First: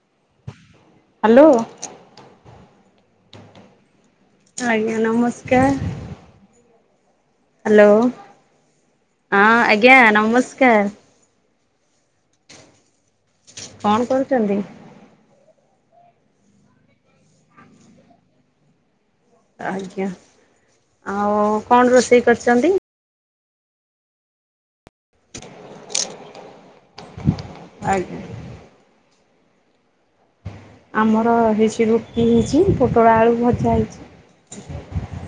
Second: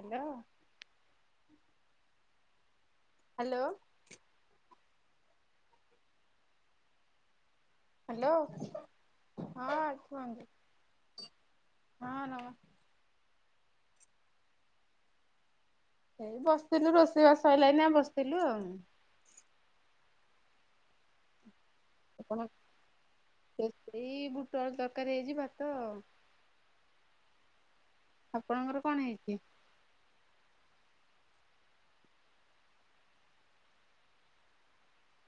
Hello. Hello. Hello. ଆଜ୍ଞା ନମସ୍କାର। Hello ହଁ ଆଜ୍ଞା ନମସ୍କାର। ହଁ ନମ କଣ କରୁଚନ୍ତି। ଏଇ ବସିଥିଲୁ ରୋଷେଇବାସ ସଇଲା ଏଇନା ବସିଥିଲୁ ଆଉ। ଆଜ୍ଞା ଆଉ କଣ ରୋଷେଇ ଆପଣ କରିଛନ୍ତି। ଏଇ ଖିଣି ବୁଟ ଆଳୁ ଦରକାର ହେଇଚି ଭାତ ଆଉ। ଆଜ୍ଞା। ଆପଣଙ୍କର କଣ ହେଇଛି। ଆମର ହେଇଛି ରୁଟି ହେଇଛି ପୋଟଳ ଆଳୁ ଭଜା ହେଇଛି।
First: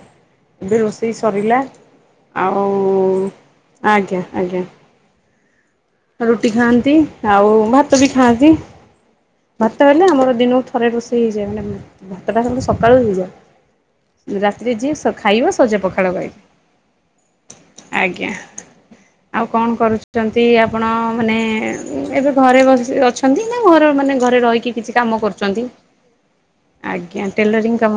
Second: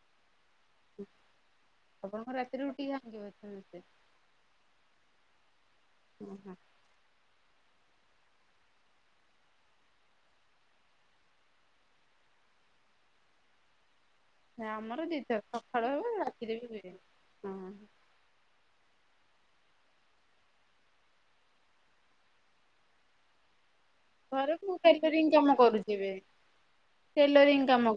ଏବେ ରୋଷେଇ ସରିଲା। ଆପଣଙ୍କର ରାତିରେ ଆଉ ରୁଟି ଖାଆନ୍ତି ବୋଧେ ସମସ୍ତେ ଆଜ୍ଞା, ଆଜ୍ଞା ରୁଟି ଓହୋ। ଖାଆନ୍ତି ଆଉ ଭାତ ବି ଖାଆନ୍ତି। ଭାତ ହେଲେ ଆମର ଦିନକୁ ଥରେ ରୋଷେଇ ହେଇଯାଏ। ମାନେ ଭାତଟା ହେଲେ ସକାଳୁ ହେଇଯାଏ। ରାତିରେ ଯିଏ ଆମର ଦିଥର ସ-ଖାଇବ ସଜ ସକାଳ ହୁଏ ପଖାଳ [inaudible] ରାତିରେ ବି ହୁଏ। ହଁ ଆଜ୍ଞା। ଆଉ କଣ କରୁଛନ୍ତି? ଆପଣ ମାନେ ଉଁ, ଏବେ ଘରେ ବସି ଅଛନ୍ତି ନା ଘର ମାନେ ଘରେ ରହିକି ମୁଁ କିଛି କାମ ଟେଲରିଂ କରୁଚନ୍ତି? କରୁଛି ଏବେ ଆଜ୍ଞା ଟେଲରିଂ କାମ,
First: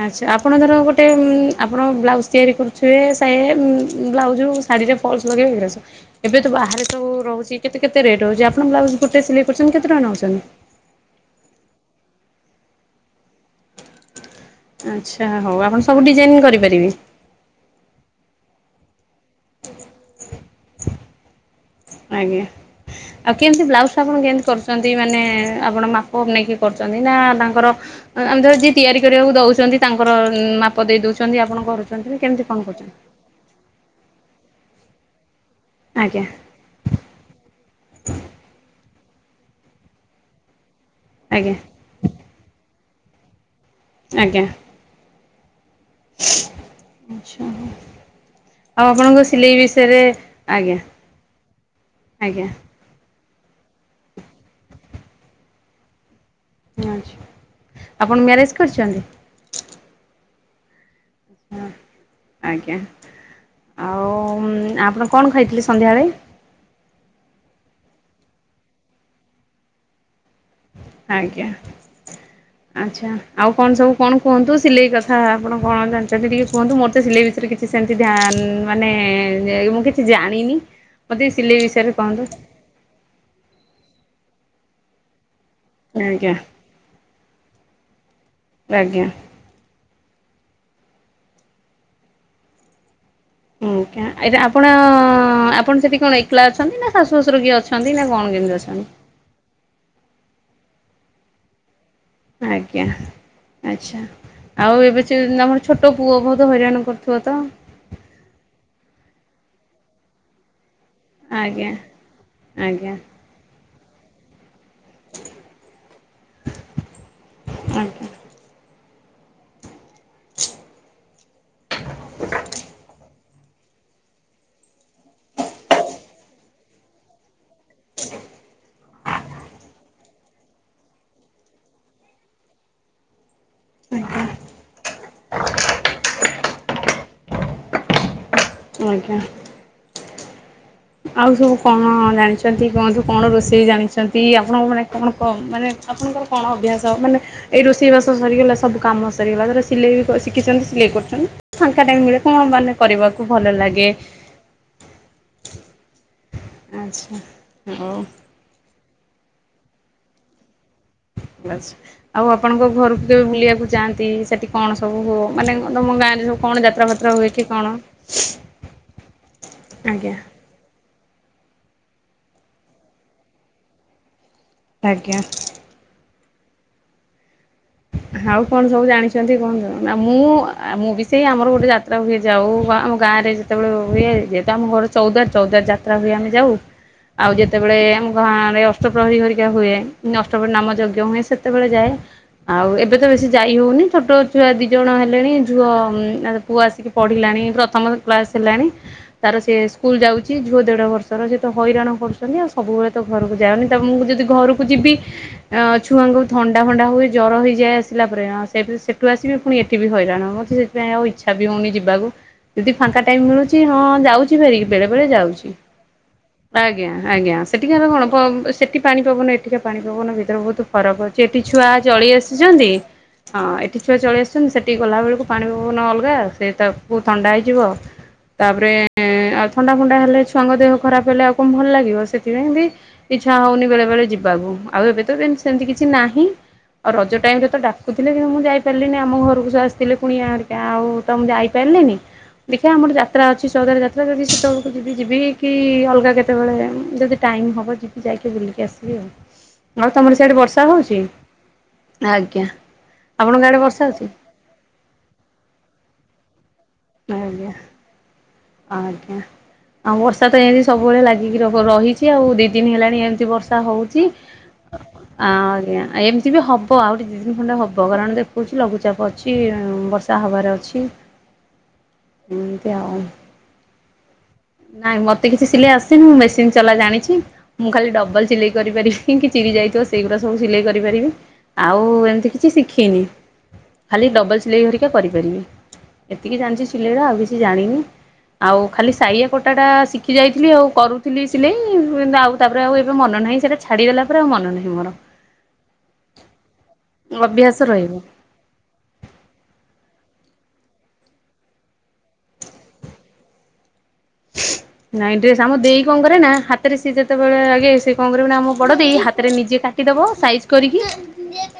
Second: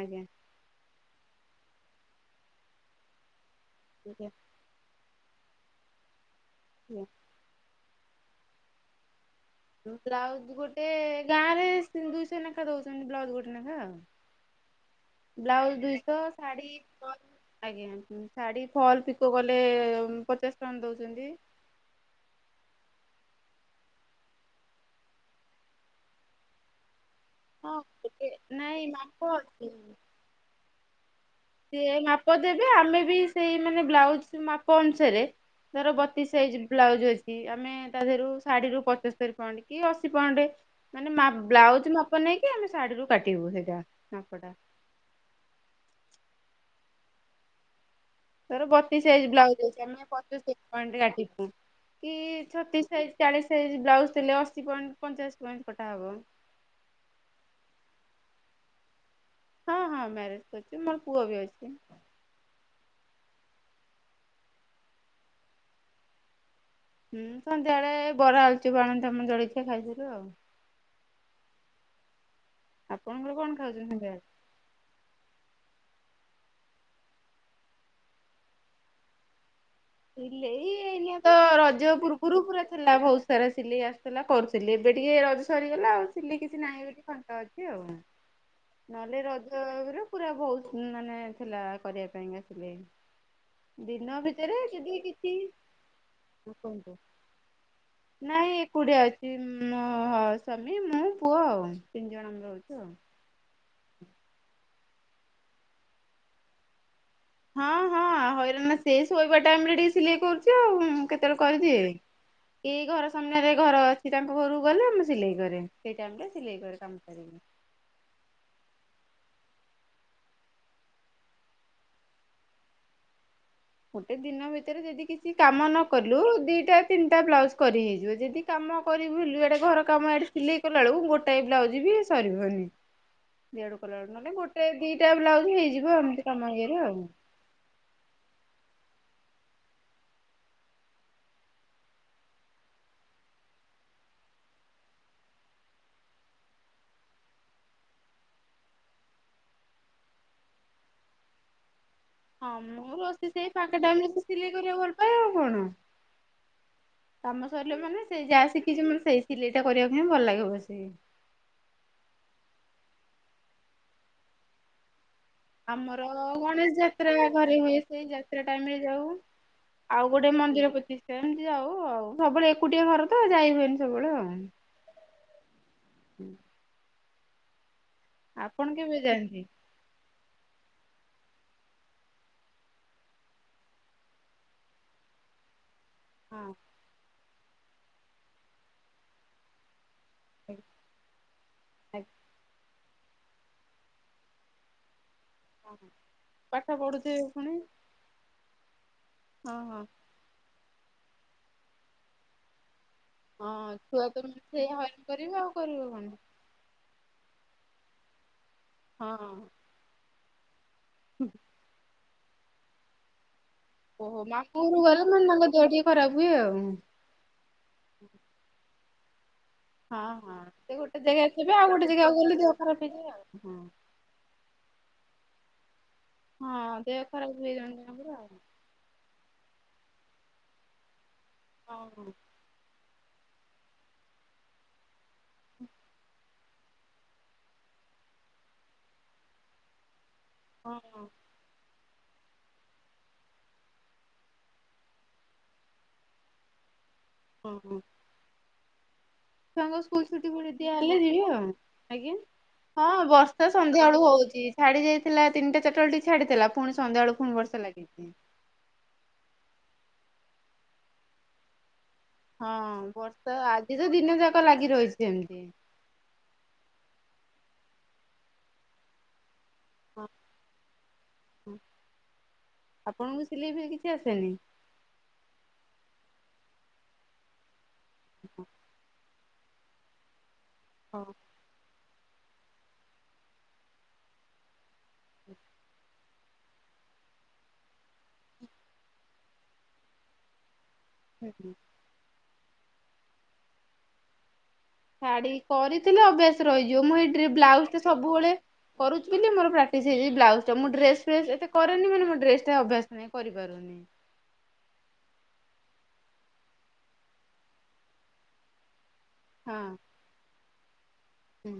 ଆଜ୍ଞା ଆଚ୍ଛା ଆ ଆପଣ ଧର ଗୋଟେ ଉଁ, ଆପଣ ବ୍ଲାଉଜ୍ ତିଆରି କରୁଥିବେ ସେ ଉଁ, ଆଜ୍ଞା ବ୍ଲାଉଜୁ ଶାଢୀରେ ଫଲସ୍ ଲଗେଇବେ ଏଉରା ସ- ଏବେ ତ ବାହାରେ ଆଜ୍ଞା। ସବୁ ରହୁଚି କେତେ କେତେ ରେଟ୍ ହଉଛି? ଆପଣ ବ୍ଲାଉଜ୍ ଗୋଟେ ସିଲେଇ କରୁଛନ୍ତି କେ ବ୍ଲାଉଜ୍ ଗୋଟେ ଗାଁ ରେ ସି- ଦୁଇଶହ ନେଖା ଦଉଛନ୍ତି ବ୍ଲାଉଜ୍ ଗୋଟେ ନେଖା ଆଚ୍ଛା ଆଉ। ହଉ ଆପଣ ବ୍ଲାଉଜ୍ ସବୁ ଦୁଇଶହ, ଡିଜାଇନ ଶାଢ଼ୀ କରିପାରିବେ? ଫଲ [inaudible] ଆଜ୍ଞା ହୁଁ, ଶାଢ଼ୀ ଫଲ୍ ପିକ କଲେ ଉଁ, ପଚାଶ ଟଙ୍କା ଦଉଛନ୍ତି। ଆଜ୍ଞା। ଆଉ କେମତି ବ୍ଲାଉଜ୍ ଟା ଆପଣ କେମତି କରୁଛନ୍ତି? ମାନେ ଆପଣ ମାପ ନେଇକି କରୁଛନ୍ତି ନା ତା ଙ୍କର ହଁ ଅଁ, ଗୋଟେ ଆମ ଧର ଯିଏ ନାଇଁ ତିଆରି ମାପ କରିବାକୁ ଅଛି। ଦଉଛନ୍ତି ତାଙ୍କର ଉଁ, ମା ପ ଦେଇ ଦଉଛନ୍ତି ଆପଣ ସିଏ କରୁଚନ୍ତି ନା ମାପ କେମିତି ଦେବେ କଣ କରୁଚନ୍ତି? ଆମେ ବି ସେଇ ମାନେ ବ୍ଲାଉଜ୍ ମାପ ଅନୁସାରେ ଧର ଆଜ୍ଞା ବତିଶ ସାଇଜ୍ ବ୍ଲାଉଜ୍ ଅ ଛି, ଆମେ ତା ଦେହରୁ ଶାଢୀ ରୁ ପଚସ୍ତରୀ ପଏଣ୍ଟ କି ଅଶୀ ପଏଣ୍ଟ ମାନେ ମା ଆଜ୍ଞା ବ୍ଲାଉଜ୍ ମା ପ ନେଇକି ଆମେ ଶାଢୀରୁ କାଟିବୁ ସେଇଟା। ଆଜ୍ଞା। ମାପଟା ଆଚ୍ଛା ହଉ। ଧର ବତିଶ ସାଇଜ୍ ବ୍ଲାଉଜ୍ ଅଛି ଆମେ ପଚସ୍ତରୀ ଆଜ୍ଞା ପଏଣ୍ଟରେ କାଟିବୁ। କି ଆଜ୍ଞା ଛତିଶ ସାଇଜ୍ ଚାଳିଶ ସାଇଜ୍ ବ୍ଲାଉଜ୍ ଥିଲେ ଅଶୀ ପଏଣ୍ଟ ପଞ୍ଚାଅଶୀ ପଏଣ୍ଟ କଟା ହବ। ଆଚ୍ଛା, ଆପଣ ମ୍ୟାରେଜ୍ କରିଛନ୍ତି? ହଁ, ହଁ ମ୍ୟାରେଜ୍ କରିଚି, ମୋର ପୁଅ ବି ଅଛି। ଆଜ୍ଞା, ଆଉ ଉଁ, ଆପଣ କଣ ଖାଇଥିଲେ ସନ୍ଧ୍ୟାବେଳେ? ହୁଁ, ସନ୍ଧ୍ୟାବେଳେ ଏ ବରା ଆଳୁଚପ୍ ଆଣି ତୋମେ ଜଳିଖିଆ ଖାଇଥିଲୁ ଆଉ। ଆଜ୍ଞା, ଆଚ୍ଛା ଆପଣଙ୍କର ଆଉ କଣ ଖାଉଛନ୍ତି ସବୁ ସନ୍ଧ୍ୟାବେଳେ? କଣ କୁହନ୍ତୁ ସିଲେଇ କ ହଁ ଆପଣ କଣ ଜାଣିଚନ୍ତି ଟିକେ କୁହନ୍ତୁ? ମୋର ତ ସିଲେଇ ବିଷୟରେ କିଛି ସେମିତି ଧ୍ୟାନ ମାନେ ଯେଉ ମୁଁ କିଛି ଜାଣିନି। ସିଲେଇ ଏଇନା ମୋତେ ତ ସିଲେଇ ବିଷୟରେ ରଜ କୁହନ୍ତୁ ପୁର୍ବରୁ ପୁରା ଥିଲା ଭଉ ସାରା ସିଲେଇ ଆସୁଥିଲା କରୁଥିଲି, ଏବେ ଟିକେ ରଜ ସରିଗଲା ଆଉ ଆଜ୍ଞା ସିଲେଇ କିଛି ନାହିଁ, ଏବେ ଟିକେ ଫାଙ୍କା ଅ ଛି ଆଉ, ଆଜ୍ଞା। ନହେଲେ ରଜ ଆଗରୁ ପୁରା ବହୁତ ମାନେ ଥିଲା କରିବା ପାଇଁକା ସିଲେଇ। ଆଜ୍ଞା ଦିନ ଏଇଟା ଭିତରେ ଆପଣ ଯଦି କିଛି ଆପଣ ସେଠି କଣ ଏକଲା ଅଛନ୍ତି ନା ଶାଶୁ ଶ୍ୱଶୁର କିଏ ଅଛନ୍ତି ନା କଣ କେମିତି ନାଇଁ ଅଛନ୍ତି ଏପଟେ ଅ ଛି ମୋ ହ- ସ୍ବାମୀ ମୁଁ ପୁଅ ଆଉ। ତିନି ଜଣ ଆମେ ରହୁଛୁ ଆଜ୍ଞା। ଆଉ। ଆଚ୍ଛା, ଆଉ ଏବେ ସେ ତୋମର ଛୋଟ ପୁଅ ବହୁତ ହଇରାଣ କରୁଥୁବ ତ? ହଁ, ହଁ ହଇରାଣ ସେ ଶୋଇବା ଟାଇମ୍ ରେ ଟିକେ ସିଲେଇ କରୁଛି, ଆଉ କଣ କେ ତେବେଳେ ଆଜ୍ଞା। କରିଦିଏ ଏଇ ଆଜ୍ଞା ଘର ସାମ୍ନାରେ ଘର ଅଛି ତାଙ୍କ ଘରକୁ ଗଲେ ଆମେ ସିଲେଇ କରେ ସେଇ ଟାଇମ୍ ରେ ସିଲେଇ କରେ କାମ ସାରିକିରି। ଆଜ୍ଞା ଗୋଟେ ଦିନ ଭିତରେ ଯଦି କିଛି କାମ ନ କଲୁ ଦିଟା ତିନିଟା ବ୍ଲାଉଜ୍ କରି ହେଇଯିବ। ଯଦି କାମ କରିବୁୁ ଇଆଡେ ଘର କାମ ଆଡେ ସିଲେଇ କଲା ବେଳକୁ ଗୋଟାଏ ବ୍ଲାଉଜ୍ ବି ସରିବନି। ଇଆଡୁ କଲାବେଳୁ ଆଜ୍ଞା ନହେଲେ ଗୋଟେ ଦିଟା ବ୍ଲାଉଜ୍ ହେଇଯିବ ଏମିତି କାମ ହିଏରେ ଆଉ। ଆଜ୍ଞା। ଆଉ ସବୁ କଣ ଜାଣିଛନ୍ତି କୁହନ୍ତୁ? କଣ ରୋଷେଇ ଜାଣିଛନ୍ତି? ଆପଣଙ୍କ ମାନେ କଣ କ- ମାନେ ଆପଣଙ୍କର କଣ ଅଭ୍ୟାସ ମାନେ ଏଇ ରୋଷେଇବାସ ସରିଗଲା ସବୁ କାମ ସରିଗଲା। ଧର ସିଲେଇ ବି କ-ଶିଖିଛନ୍ତି ସିଲେଇ କରୁଛନ୍ତି। ଫାଙ୍କା ଟାଇମ୍ ମିଳେ କୁ ହଁ ମାନେ ମୁଁ କରିବାକୁ ରୋଷେଇ ସେଇ ଭଲ ଫାଙ୍କା ଲାଗେ? ଟାଇମ ରେ ସିଲେଇ କରିବାକୁ ଭଲ ପାଏ ଆଉ କଣ ଆଚ୍ଛା କାମ ସରିଲା ହଉ ମାନେ ସେ ଯାହା ସି କିଛି ମୋର ସେଇ ସିଲେଇଟା କରିବାକୁ ହିଁ ଭଲ ଲାଗିବ ବସି। ଆଉ ଆପଣଙ୍କ ଘରକୁ କେବେ ବୁଲିବାକୁ ଯାଆନ୍ତି ସେଠିକି ଆମର ଗଣେଶ ଫାତ୍ରା ଯାତ୍ରା କି ଘରେ କଣ? ହୁଏ ସେ ଯାତ୍ରା ଟାଇମରେ ଯାଉ। ଆଉ ଆଜ୍ଞା ଗୋଟେ ମନ୍ଦିର ପ୍ରତିଷ୍ଠା ଏମିତି ଯାଉ ଆଉ ସବୁବେଳେ ଏକୁଟିଆ ଘର ତ ଯାଇ ହୁଏନି ସବୁବେଳେ ଆଉ ଆଜ୍ଞା। ଆଉ କଣ ଆପଣ ସବୁ କେବେ ଜାଣିଛନ୍ତି ଯାଆନ୍ତି? କଣ ଜଣ ନା ମୁଁ ମୁଁ ବି ସେଇ ଆମର ଗୋଟେ ଯାତ୍ରା ହୁଏ ଯାଉ ବା ଆମ ଗାଁ ରେ ଯେତେବେଳେ ହୁଏ ଯେହେତୁ ଆମ ଘର ଚୌଦ୍ଵାର ଚୌଦ୍ଵାର ଜାତ ଯାତ୍ରା ହୁଏ ଆମେ ହଁ ଯାଉ ଆଉ ଯେତେବେଳେ ଆମ ଗାଁରେ ଅଷ୍ଟପ୍ରହରୀ ଘରିକା ହୁଏ। ଅଷ୍ଟପ୍ରହରୀ ନାମ ଯଜ୍ଞ ହୁଏ ସେତେବେଳେ ଯାଏ। ଆଉ ଏବେ ତ ବେଶୀ ଯାଇ ହଉନି ଛୋଟ ଛୁଆ ଦି ଜଣ ହେଲେଣି। ଝୁଅ ପୁଅ ପାଠ ଆସିକି ପଢୁଥିବେ ପଢିଲାଣି ପୁଣି ପ୍ରଥମ କ୍ଲାସ ହେଲାଣି ତାର ସେ ହଁ ହଁ। ସ୍କୁଲ ଯାଉଛି। ଝିଅ ଦେଢ ବର୍ଷର ସେ ତ ହଇରାଣ କରୁ ଆଉ ସବୁବେଳେ ତ ଘରକୁ ଯାଏନି ହଁ ତ ଛୁଆ ଯଦି ଘରକୁ ସେଇ ଯିବି ହଇରାଣ କରିବେ ଆଉ ଆ କରିବ କଣ ଛୁଆଙ୍କୁ ଥଣ୍ଡା ଫଣ୍ଡା ହୁଏ ଜ୍ୱର ହେଇଯାଇ ଆସିଲା ପରେ ସେ ସେଠୁ ଆସିବି ହଁ। ପୁଣି ଏଠି ବି ହଇରାଣ ମୋତେ ସେଇ ଥିପାଇଁ ଆଉ ଇଛା ବି ହଉନି ଯିବାକୁ ଯଦି ଫାଙ୍କା ଟାଇମ ମିଳୁଛି ହଁ ଓହୋ ଯାଉଛି ମାମୁଁ ଭାରି ଘରକୁ ବେଳେ ଗଲେ ବେଳେ ମାନେ ତାଙ୍କ ଯାଉଛି ଦେହ ଟିକେ ଖରାପ ହୁଏ ଆଉ ଆଜ୍ଞା। ଆଜ୍ଞା ସେଠିକାର ଆ କ ଣ ସେଠି ପାଣି ପବନ ଏଠିକା ପାଣି ହଁ ପବନ ହଁ। ଭିତରେ ବହୁତ ସେ ଗୋଟେ ଫରକ ଅଛି ଜାଗାରେ ଏଠି ଥିବେ ଆଉ ଛୁଆ ଅଛି ଗୋଟେ ଚଳି ଜାଗାକୁ ଗଲେ ଦେହ ଆସିଛନ୍ତି ଖରାପ ହେଇଯାଏ ଆଉ। ହଁ ଏଠି ଛୁଆ ଚଳି ଆସୁଛନ୍ତି ସେଠି ଗଲାବେଳକୁ ପାଣି ପବନ ଅଲଗା ଆଉ ସେ ହଁ ତାକୁ ଦେହ ଥଣ୍ଡା ଖରାପ ହୁଏ ହେଇଯିବ ଜଣ ଜଣଙ୍କର ଆଉ ତାପରେ ଏଁ ଆଉ ଥଣ୍ଡା ଫଣ୍ଡା ହେଲେ ଛୁଆଙ୍କ ଦେହ ଖରାପ ହେଲେ ଆଉ କଣ ଭଲ ହଁ ଲାଗିବ ହଁ ସେଥିପାଇଁ ବି ଇଚ୍ଛା ହେଉନି ବେଳେବେଳେ ଯିବାକୁ ଆଉ ଏବେ ତ ସେମିତି କିଛି ନାହିଁ। ଆଉ ରଜ ଟାଇମରେ ତ ଡାକୁଥିଲେ କିନ୍ତୁ ମୁଁ ଯାଇପାରିଲିନି ଆମ ଘରକୁ ସ ଆସିଥିଲେ କୁଣିଆ ହେରିକା ହଁ ଆଉ ହଁ। ତ ମୁଁ ଯାଇପାରିଲନି। ଦେଖିଆ ଆମର ଯାତ୍ରା ଅଛି ଚୌଦ୍ଵାର ଯାତ୍ରା ଯଦି ସେତେବେଳକୁ ଯଦି ଯିବି କି ଅଲଗା କେତେବେଳେ ଯଦି ଟାଇମ୍ ହଁ। ହେବ ଯିବି ଯାଇକି ବୁଲିକି ଆସିବି ଆଉ ଛୁଆଙ୍କ ଆଉ ସ୍କୁଲ ତମର ଛୁଟି ସିଆଡେ ପୁଣି ବର୍ଷା ଦିଆହେଲେ ହଉଛି? ଯିବେ ଆଉ ଆଜ୍ଞା ହଁ ବର୍ଷା ସନ୍ଧ୍ୟାବେଳୁ ହଉଛି। ଛାଡିଯାଇଥିଲା ତିନଟା ଚାରଟା ବେଳୁକୁ ଟିକେ ଛାଡିଥିଲା ପୁଣି ସନ୍ଧ୍ୟାବେଳୁକୁ ପୁଣି ଆଜ୍ଞା ବର୍ଷା ଲାଗିଚି। ଆଜ୍ଞା। ଆଉ ବର୍ଷା ତ ଏମତି ସବୁବେଳେ ଲାଗିକି ରହ ରହିଛି। ଏମତି ଆଉ ଦି ଦିନ ହଁ ହେଲାଣି ଏମତି ବର୍ଷା ଆଜି ତ ହଉଚି। ଦିନ ଯାକ ଲାଗି ରହିଛି ସେମିତି। ଆଜ୍ଞା ଏମ୍ ଏମତି ବି ହବ ଆଉ ଦି ତିନ ଦିନ ଖଣ୍ଡେ ହବ କାରଣ ଦେଖଉଚି ଲଘୁଚାପ ଅଛି ବର୍ଷା ହବାର ଅଛି। [unintelligible] ଏମତି ଆଉ ଆପଣଙ୍କୁ ସିଲେଇ ଫିଲେଇ କିଛି ଆସେନି? ନାଇଁ ମତେ କିଛି ସିଲେଇ ଆସେନି ମୁଁ ମେସିନ୍ ଚଲା ଜାଣିଚି ମୁଁ ଖାଲି ଡବଲ ସିଲେଇ କରିପାରିବି। ପିଙ୍କି ଚିରି ଯାଇଥିବ ସେଇଗୁଡ଼ା ସବୁ ସିଲେଇ କରିପାରିବି। ହଁ ଆଉ ଏମତି କିଛି ଶିଖିନି। ଖାଲି ଡବଲ୍ ସିଲେଇ ଘରିକା କରିପାରିବି। ଏତିକି ଜାଣିଚି ସିଲେଇର ଆଉ କିଛି ଜାଣିନି। ଆଉ ଖାଲି ସାଇଆ କଟାଟା ଶିଖି ଯାଇଥିଲି ଆଉ କରୁ ଥିଲି ସିଲେଇ ସିଲେଇ ଆଉ ତାପରେ ଆଉ ଏବେ ମନ ନାହିଁ ସେଇଟା ଛାଡ଼ିଦେଲା ପରେ ଆଉ ମନ ନାହିଁ ମୋର ଛାଡି କରିଥିଲେ ଅଭ୍ୟାସ ରହିଯିବ ମୁଁ ଏଇ ଡ୍ରି ଅଭ୍ୟାସ ବ୍ଲାଉଜଟା ରହିବ। ସବୁବେଳେ କରୁଛି ବୋଲି ମୋ ପ୍ରାଟିସ୍ ହେଇଛି ବ୍ଲାଉଜଟା ମୁଁ ଡ୍ରେସ୍ ଫ୍ରେସ୍ ଏତେ କରେନି ବୋଲି ମୋର ଡ୍ରେସଟା ଅଭ୍ୟାସ ନାହିଁ। ନାଇଁ କରିପାରୁନି। ନାଇଁ ଡ୍ରେସ୍ ଆମ ଦେଇ କଣ କରେନା ହାତରେ ସିଏ ଯେତେବେଳେ ଆଗେ ସିଏ କଣ କରିବ ନା ଆମ ବଡ ଦେଇ ହାତ୍ ହାତରେ ହଁ ନିଜେ କାଟିଦବ ସାଇଜ୍ କରିକି। ହୁଁ।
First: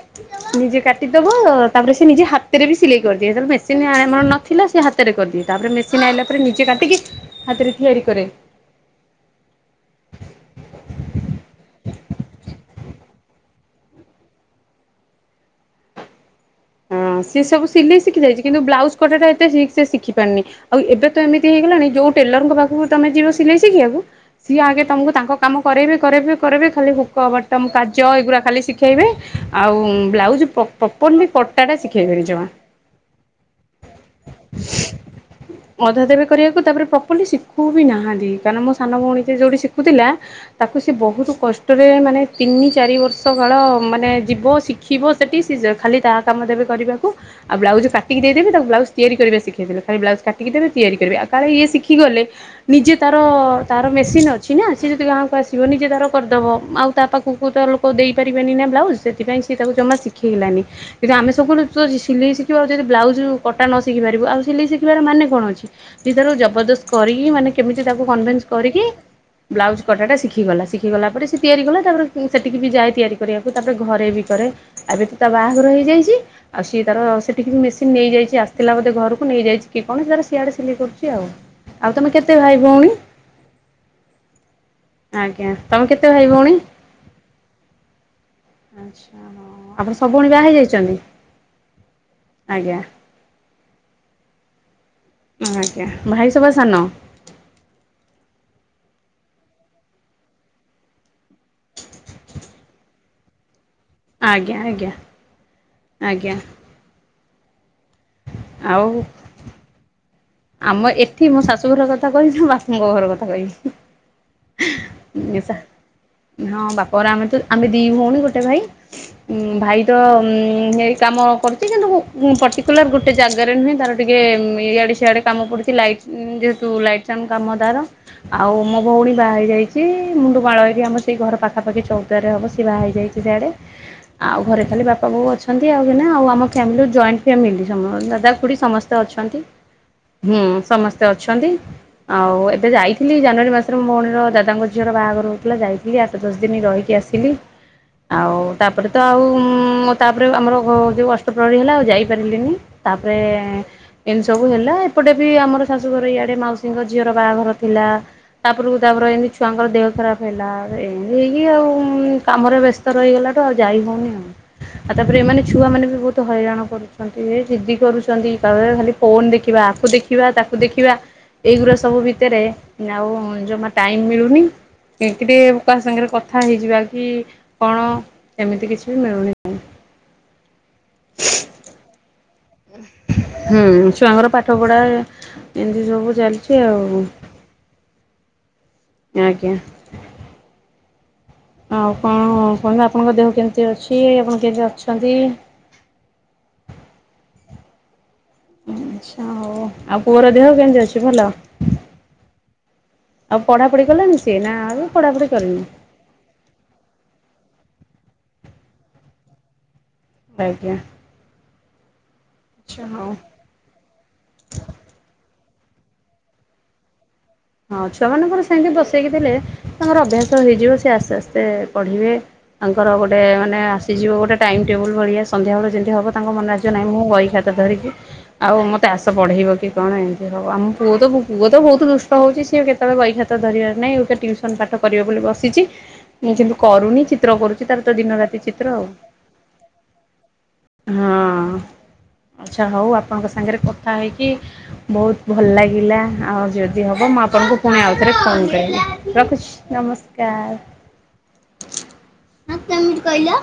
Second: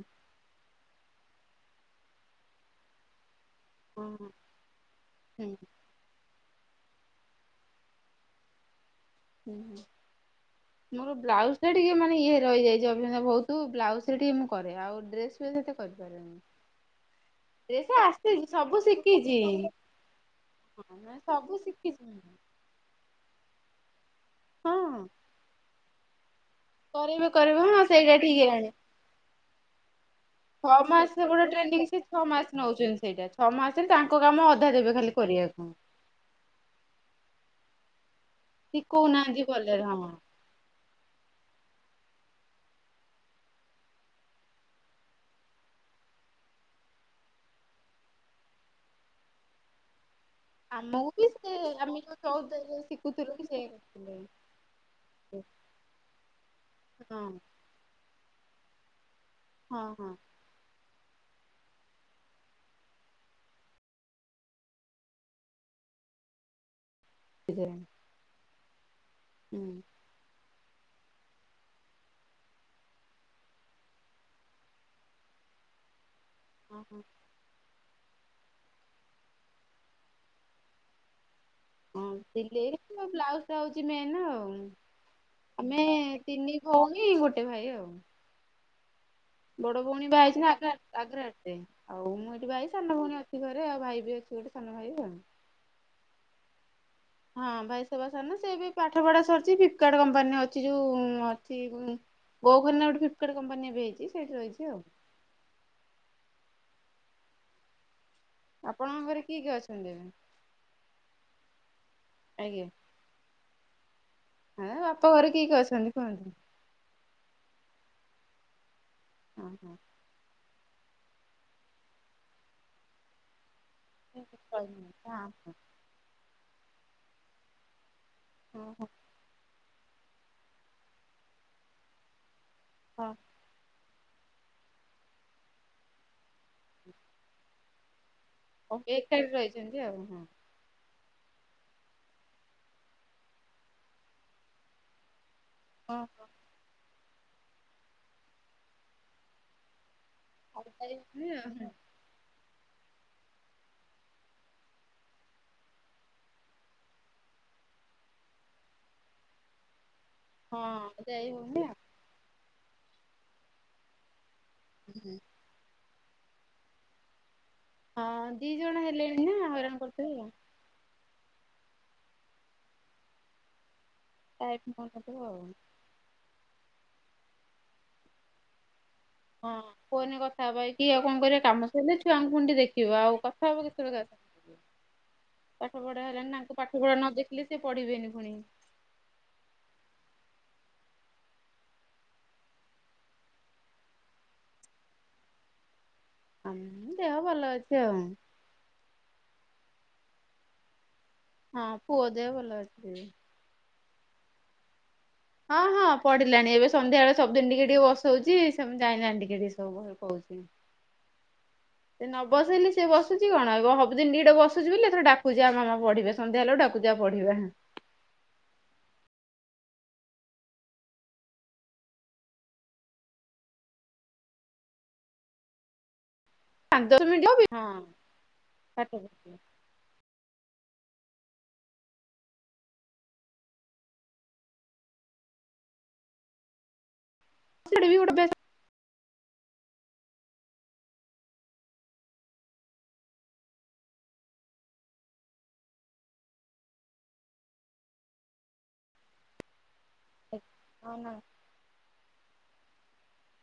ନିଜେ କାଟିଦବ ତାପରେ ସେ ନିଜେ ହାତରେ ବି ସିଲେଇ କରଦିଏ ତାର ମେସି ମେସିନ୍ ଆମର ହଁ ନଥିଲା ସେ ହାତରେ ହୁଁ କରିଦିଏ। ତାପରେ ମେସିନ୍ ଆଇଲା ପରେ ନିଜେ କାଟିକି ହାତରେ ତିଆରି କରେ। ଉଁ ହୁଁ। ମୋର ବ୍ଲାଉଜ୍ ଟା ଟିକେ ମାନେ ଇଏ ରହି ଯାଇଚି ଅଭ୍ୟାସ ଭୋଉତୁ ବ୍ଲାଉଜ ରେ ଟିକେ ମୁଁ କରେ ଆଉ ଡ୍ରେସ୍ ବି ଏତେ କରିପାରେନା। ଦେନ୍ ହଁ ସିଏ ସବୁ ସିଲେଇ ଶିଖି ଯାଇଚି କିନ୍ତୁ ସବୁ ବ୍ଲାଉଜ୍ କଟାଟା ଶିଖିଛି ଏତେ ଠିକ୍ ସେ ଶିଖି ପାରନି ଆଉ ହଁ ଏବେ ମାନେ ତ ଏମିତି ସବୁ ହେଇଗଲାଣି ଶିଖିଛି ଯୋଉ ମୁଁ। ଟେଲରଙ୍କ ପାଖକୁ ତମେ ଯିବ ସିଲେଇ ଶିଖିବାକୁ। ସିଏ ଆଗେ ହଁ। ତମକୁ ତାଙ୍କ କାମ କରେଇବେ କରେଇବେ କରିବେ ଖାଲି ହୁକ କରିବେ କରିବେ ବଟମ ହଁ କାଜ ସେଇଟା ଠିକ ଏଗୁଡ଼ା ଖାଲି ହେଲାଣି ଶିଖେଇବେ ଆଉ ବ୍ଲାଉଜ୍ ପ ପ୍ରପର ଲି କଟା ସେମତିକି ସେ ଛଅ ମାସ ନଉଚନ୍ତି ସେଇଟା ଛଅ ମାସରେ ତାଙ୍କ କାମ ଅଧା ଦେବେ ଖାଲି କରିବାକୁ। ଅଧା ଦେବେ କରିବାକୁ ତାପରେ ପ୍ରପରଲି ଶିଖୋଉ ବି ନାହାନ୍ତି କାହିଁକି ନା ମୋ ସାନ ଭଉଣୀ ଶିଖଉନାହାନ୍ତି ଯୋଉଠି ଭଲରେ ଶିଖୁଥିଲା ହଁ। ତାକୁ ସେ ବୋହୁତ କଷ୍ଟରେ ମାନେ ତିନି ଚାରି ବର୍ଷ କାଳ ମାନେ ଯିବ ଶି ଖିବ ସେତିକି ସିଜା ଖାଲି ତା କାମ ଦେବେ କରିବାକୁ ଆଉ ବ୍ଲାଉଜ୍ କାଟିକି ଦେଇ ଦେବେ। ତାକୁ ବ୍ଲାଉଜ୍ ତିିଆରି କରିବା ଶିଖେଇ ଦେଲେ ଖାଲି ବ୍ଲାଉଜ୍ କାଟିକି ଦେବେ ତିଆରି ଆମକୁ କରିବେ ବି କାଳେ ସେ ଇଏ ଶିଖି ଆମେ ଯୋଉ ଗଲେ ଚଉଦରେ ନିଜେ ତାର ଶିଖୁଥିଲୁ ବି ସେଇ ତାର ମେସିନ ଅଛି ନା ସିଏ ଯଦି ଗାଁକୁ ଆସି ଯିବନି କିଏ ତାର କରଦବ ଆଉ ତା ହଁ ପାଖକୁ ତା ଲୋ ଲୋକ ଦେଇ ପାରିବେନି ନା ବ୍ଲାଉଜ୍ ସେଥିପାଇଁ ସିଏ ତାକୁ ହଁ ଜମା ହଁ ଶିଖେଇଲାନି। କିନ୍ତୁ ଆମେ ସବୁ କହିଲୁ ତୁ ତ ସିଲେଇ ଶିଖିବା ଆଉ ଯଦି ବ୍ଲାଉଜ୍ କଟା ନ ଶିଖି ପାରିବୁ ଆଉ ସିଲେଇ ଶିଖିବାର ମାନେ କଣ ଅଛି? ସିଏ ତାର ଜବରଦସ୍ତ କରିକି ମାନେ ହୁଁ କେମିତି ତାକୁ କନଭେନ୍ସ କରିକି ବ୍ଲାଉଜ କଟାଟା ଶିଖିଗଲା। ଶିଖିଗଲା ପରେ ସେ ତିଆରି କଲା ତାପରେ ସେଠିକି ବି ଯାଏ ତିଆରି କରିବାକୁ ତାପରେ ଘରେ ବି କରେ। ଏବେ ତ ତା ବାହାଘର ହେଇଯାଇଚି ଆଉ ହଁ ସିଏ ହଁ। ତାର ସେଠିକି ମେସିନ୍ ସିଏ ନେଇଯାଇଛି ଆସିଥିଲା ବୋଧେ ଘରକୁ ନେଇଯାଇଛି କି କଣ ତାର ସିଆଡେ ସିଲେଇ କରୁଚି ଆଉ। ଆଉ ହଁ ତମେ କେତେ ଭାଇ ସିଲେଇ ଭଉଣୀ ରେ ବ୍ଲାଉଜ ଟା ହଉଚି ମେନ୍ ଆଉ। ଆଜ୍ଞା ଆମେ ତମେ କେତେ ଭାଇ ତିନି ଭଉଣୀ ଗୋଟେ ଭାଇ ଆଉ। ଆଚ୍ଛା ହଉ। ବଡ ଭଉଣୀ ବାହା ହେଇଛି ନା ଆଗ୍ ଆଗ୍ରା ଆଠରେ ଆଉ ମୁଁ ଏଇଠି ବାହା ହେଇଛି ଆଜ୍ଞା ସାନ ଭଉଣୀ ଅଛି। ଅଛି ଘରେ ଆଉ ଭାଇ ବି ଅଛି ଗୋଟେ ସାନ ଭାଇ ଆଉ। ଆଜ୍ଞା ଭାଇ ସବା ସାନ। ହଁ ଭାଇ ସବା ସାନ ସେ ଏବେ ପାଠ ପଢା ସରଚି ଫ୍ଲିପ୍ କାର୍ଡ କମ୍ପାନୀରେ ଅଛି ଯୋଉ ଅଛି ବୋଉ ଖନ୍ନା ଗୋଟେ ଫ୍ଲିପ୍ କାର୍ଡ କମ୍ପାନୀରେ ଏବେ ହେଇଚି। ଆଜ୍ଞା ଆଜ୍ଞା ଆଜ୍ଞା। ଆପଣଙ୍କ ଆଉ ଘରେ କିଏ କିଏ ଅଛନ୍ତି ଏବେ? ଆମ ଏଠି ମୋ ଶାଶୁଘର କଥା କହିବି ନା ବାପୁଙ୍କ ଘର କଥା କହିବି? ହେଁ ବାପା ଘରେ କି କି ଅଛନ୍ତି କୁହନ୍ତୁ? ପରେ ଆମେ ତ ଆମେ ଦି ଭଉଣୀ ଗୋଟେ ଭାଇ ହଁ ହଁ। ଭାଇ ତ ହେଇ କାମ କରୁଛି କିନ୍ତୁ ପର୍ଟିକୁଲାର ଗୋଟେ ଜାଗାରେ ନୁହେଁ ତ [unintelligible] ଥିଲ ଯେହେତୁ ଲାଇଟ କାମ ଦାର ଆଉ ମୋ ହଁ ଭଉଣୀ ବାହା ହେଇ ଯାଇଛି। ସିଏ ମୁଣ୍ଡୁ ମାଳ ବି ଆମର ସେଇ ଘର ପାଖାପାଖି ଚଉଦାରେ ହେବ ଶିଳା ହଁ ହେଇଯାଇଛି ସଆଡ଼େ। ଆଉ ଘରେ ଖାଲି ବାପା ବାୋଉ ଅଛନ୍ତି ଆଉ କେନା ଆଉ ଆମ ଫ୍ୟାମିଲି ଜଏଣ୍ଟ ଫ୍ୟାମିଲି ସମ ଦାଦା କୁଡି ହ ଏକାଠି ରହିଛନ୍ତି ଆଉ। ହ ହୁଁ ସମସ୍ତେ ଅଛନ୍ତି। ଆଉ ଏବେ ଯାଇଥିଲି ଜାନୁଆରୀ ମାସରେ ମୋଉଣୀର ଦାଦାଙ୍କ ଝିଅର ବାହାଘରରୁ ଯାଇଥିଲି ହଁ ଆଠ ହଁ ଦଶ ଦିନ ରହିକି ଆସିଲି ଆଉ ତାପରେ ତ ଆଉ ମ ତାପରେ ଆମର ଆଉ ଯାଇ ଯେଉଁ ହଉନି ଅଷ୍ଟପ୍ରହରୀ ହେଲା ଆଉ ଯାଇପାରିଲିନି ତାପରେ ଏମିତି ସବୁ ହେଲା। ସେପଟେ ବି ଆମର ଶାଶୁଘର ଇଆଡେ ମାଉସୀଙ୍କ ଝିଅର ବାହାଘର ଥିଲା। ତାପରକୁ ତାପରେ ଏମିତି ଛୁଆଙ୍କ ଦେହ ଖରାପ ହେଲା ହଁ ଏମତି ଯାଇ ହେଇକି ହଉନି ଆଉ କାମରେ ବ୍ୟସ୍ତ ରହିଗଲାଠୁ ଆଉ ଯାଇ ହଉନି ଆଉ। ଆଉ ତାପରେ ଏମାନେ ଛୁଆ ମାନେ ବି ବହୁତ ହଇରାଣ କରୁଛ। ସିଧି ହଁ କରୁଛନ୍ତି ଦି କ ଜଣ ଖାଲି ଫୋନ ହେଲେଣି ନା ଦେଖିବା ହଇରାଣ ଆକୁ କରୁଥିବେ ଦେଖିବା। ଆଉ ତାକୁ ଦେଖିବା ଏଇଗଡା ସବୁ ଭିତରେ ଆଉ। ଟାଇମ୍ ମିଳୁନି ଟାଇମ୍ ହଉନଥିବ ଆଉ। [unintelligible] କ ସାଙ୍ଗରେ କଥା ହେଇଯିବା କି କଣ ଏମିତି କିଛି ବି ମିଳୁନି। ହଁ ଫୋନ୍ ରେ କଥା ହବ। ଏଠି ଆଉ କଣ କରିବା କାମ ସରିଲେ ଛୁଆଙ୍କୁୁ ପୁଣି ଟିକେ ଦେଖି ଖିବ ଆଉ କଥା ହୁଁ ହବ କେତେବେଳେ କାହା ଛୁଆଙ୍କର ପାଠ ସ ପଢ଼ା ଏମିତି ପାଠ ପଢା ସବୁ ହେଲାଣି ଚାଲିଛି ତାଙ୍କୁ ପାଠ ଆଉ ପଢା ନ ଦେଖିଲି ସେ ପଢିବେନି ପୁଣି। ଆଜ୍ଞା। ଆଉ କଣ କୁହନ୍ତୁ ଆପଣଙ୍କ ଦେହ କେମିତି ଅଛି ଆପଣ କେମତି ଅଛନ୍ତି? ଆମ ଦେହ ଭଲ ଅଛି ଆଉ। ଆଚ୍ଛା ହଉ ଆଉ ପୁଅର ଦେହ କେମିତି ଅଛି ଭଲ? ହଁ ପୁଅ ଦେହ ଭଲ ଅଛି। ଆଉ ପଢା ପଢି କଲାଣିି ସେ ନା ଆଉ ପଢାପଢି ହଁ ହଁ ପଡିଲାଣି ଏବେ ସନ୍ଧ୍ୟାବେଳେ ସବୁଦିନ ଟିକେ ଟିକେ ବସଉଚି ସବୁ ଜାଣିଲାଣି ଟିକେ ଟିକେ ସବୁ। କହୁଚି ଆଜ୍ଞା ସେ ନ ବସେଇଲେ ସେ ଆଚ୍ଛା ହଉ ବସୁଚି କଣ? ହାଏବ ସବୁ ଦିନ ଟିକେ ଟିକେ ବସୁଚି ବୋଲି ଡାକୁଚି ଆ ମାମା ପଢ଼ିବେ ସନ୍ଧ୍ୟା ହେଲା ବେଳକୁ ଡାକୁଚି ଆ ପଢିବା। ହଁ ଛୁଆମାନଙ୍କର ସେମତି ବସେଇକି ଦେଲେ ତାଙ୍କର ଅଭ୍ୟାସ ହେଇଯିବ ସେ ଆସ୍ତେ ଆସ୍ତେ ପଢିବେ। ତାଙ୍କର ଗୋଟେ ମାନେ ଆସିଯିବ ଗୋଟେ ଟାଇମ ଟେବୁଲ ଭଳିଆ ସନ୍ଧ୍ୟାବେେଳେ ଯେମିତି ହବ ତାଙ୍କ ମନେ ଆସି ବ ନାହିଁ ପାଞ୍ଚ ମୁଁ ଦଶ ମିନିଟ୍ ବହି ହଁ ଖାତା ଧରିକି ଆଉ ମୋତେ ପାଠ ଆଶ ପଢିବା। ପଢେଇବ କି କଣ ଏମତି ସବୁ ଆମ ପୁଅ ତ ପୁଅ ତ ବହୁତ ଦୁସ୍ ଟ ହେଉଚି। ସିଏ କେତେବେଳେ ବହିଖାତା ଧରିବାର ନାହିଁ। ଅହିକା ଟ୍ୟୁସନ୍ ପାଠ କରିବ ବୋଲି ବସିଚି। ଉଁ କିନ୍ତୁ କରୁନି ଚିତ୍ର କରୁଚି ତାର ସେଇଟା ବି ତ ଗୋଟେ ଦିନ ବେଷ୍ଟ ରାତି ଚିତ୍ର ଆଉ। ହଁ। ଆଚ୍ଛା ହଉ ଆପଣଙ୍କ ସାଙ୍ଗରେ କଥା ହେଇକି ବହୁତ ଭଲ ଲାଗିଲା। ଆଉ ଯ ଦି ହବ ମୁଁ ଆପଣଙ୍କୁ ପୁଣି ଆଉଥରେ ଫୋନ କରିବି। ରଖୁଚି ନମସ୍କାର। ହଁ କେମିତି କହିଲ?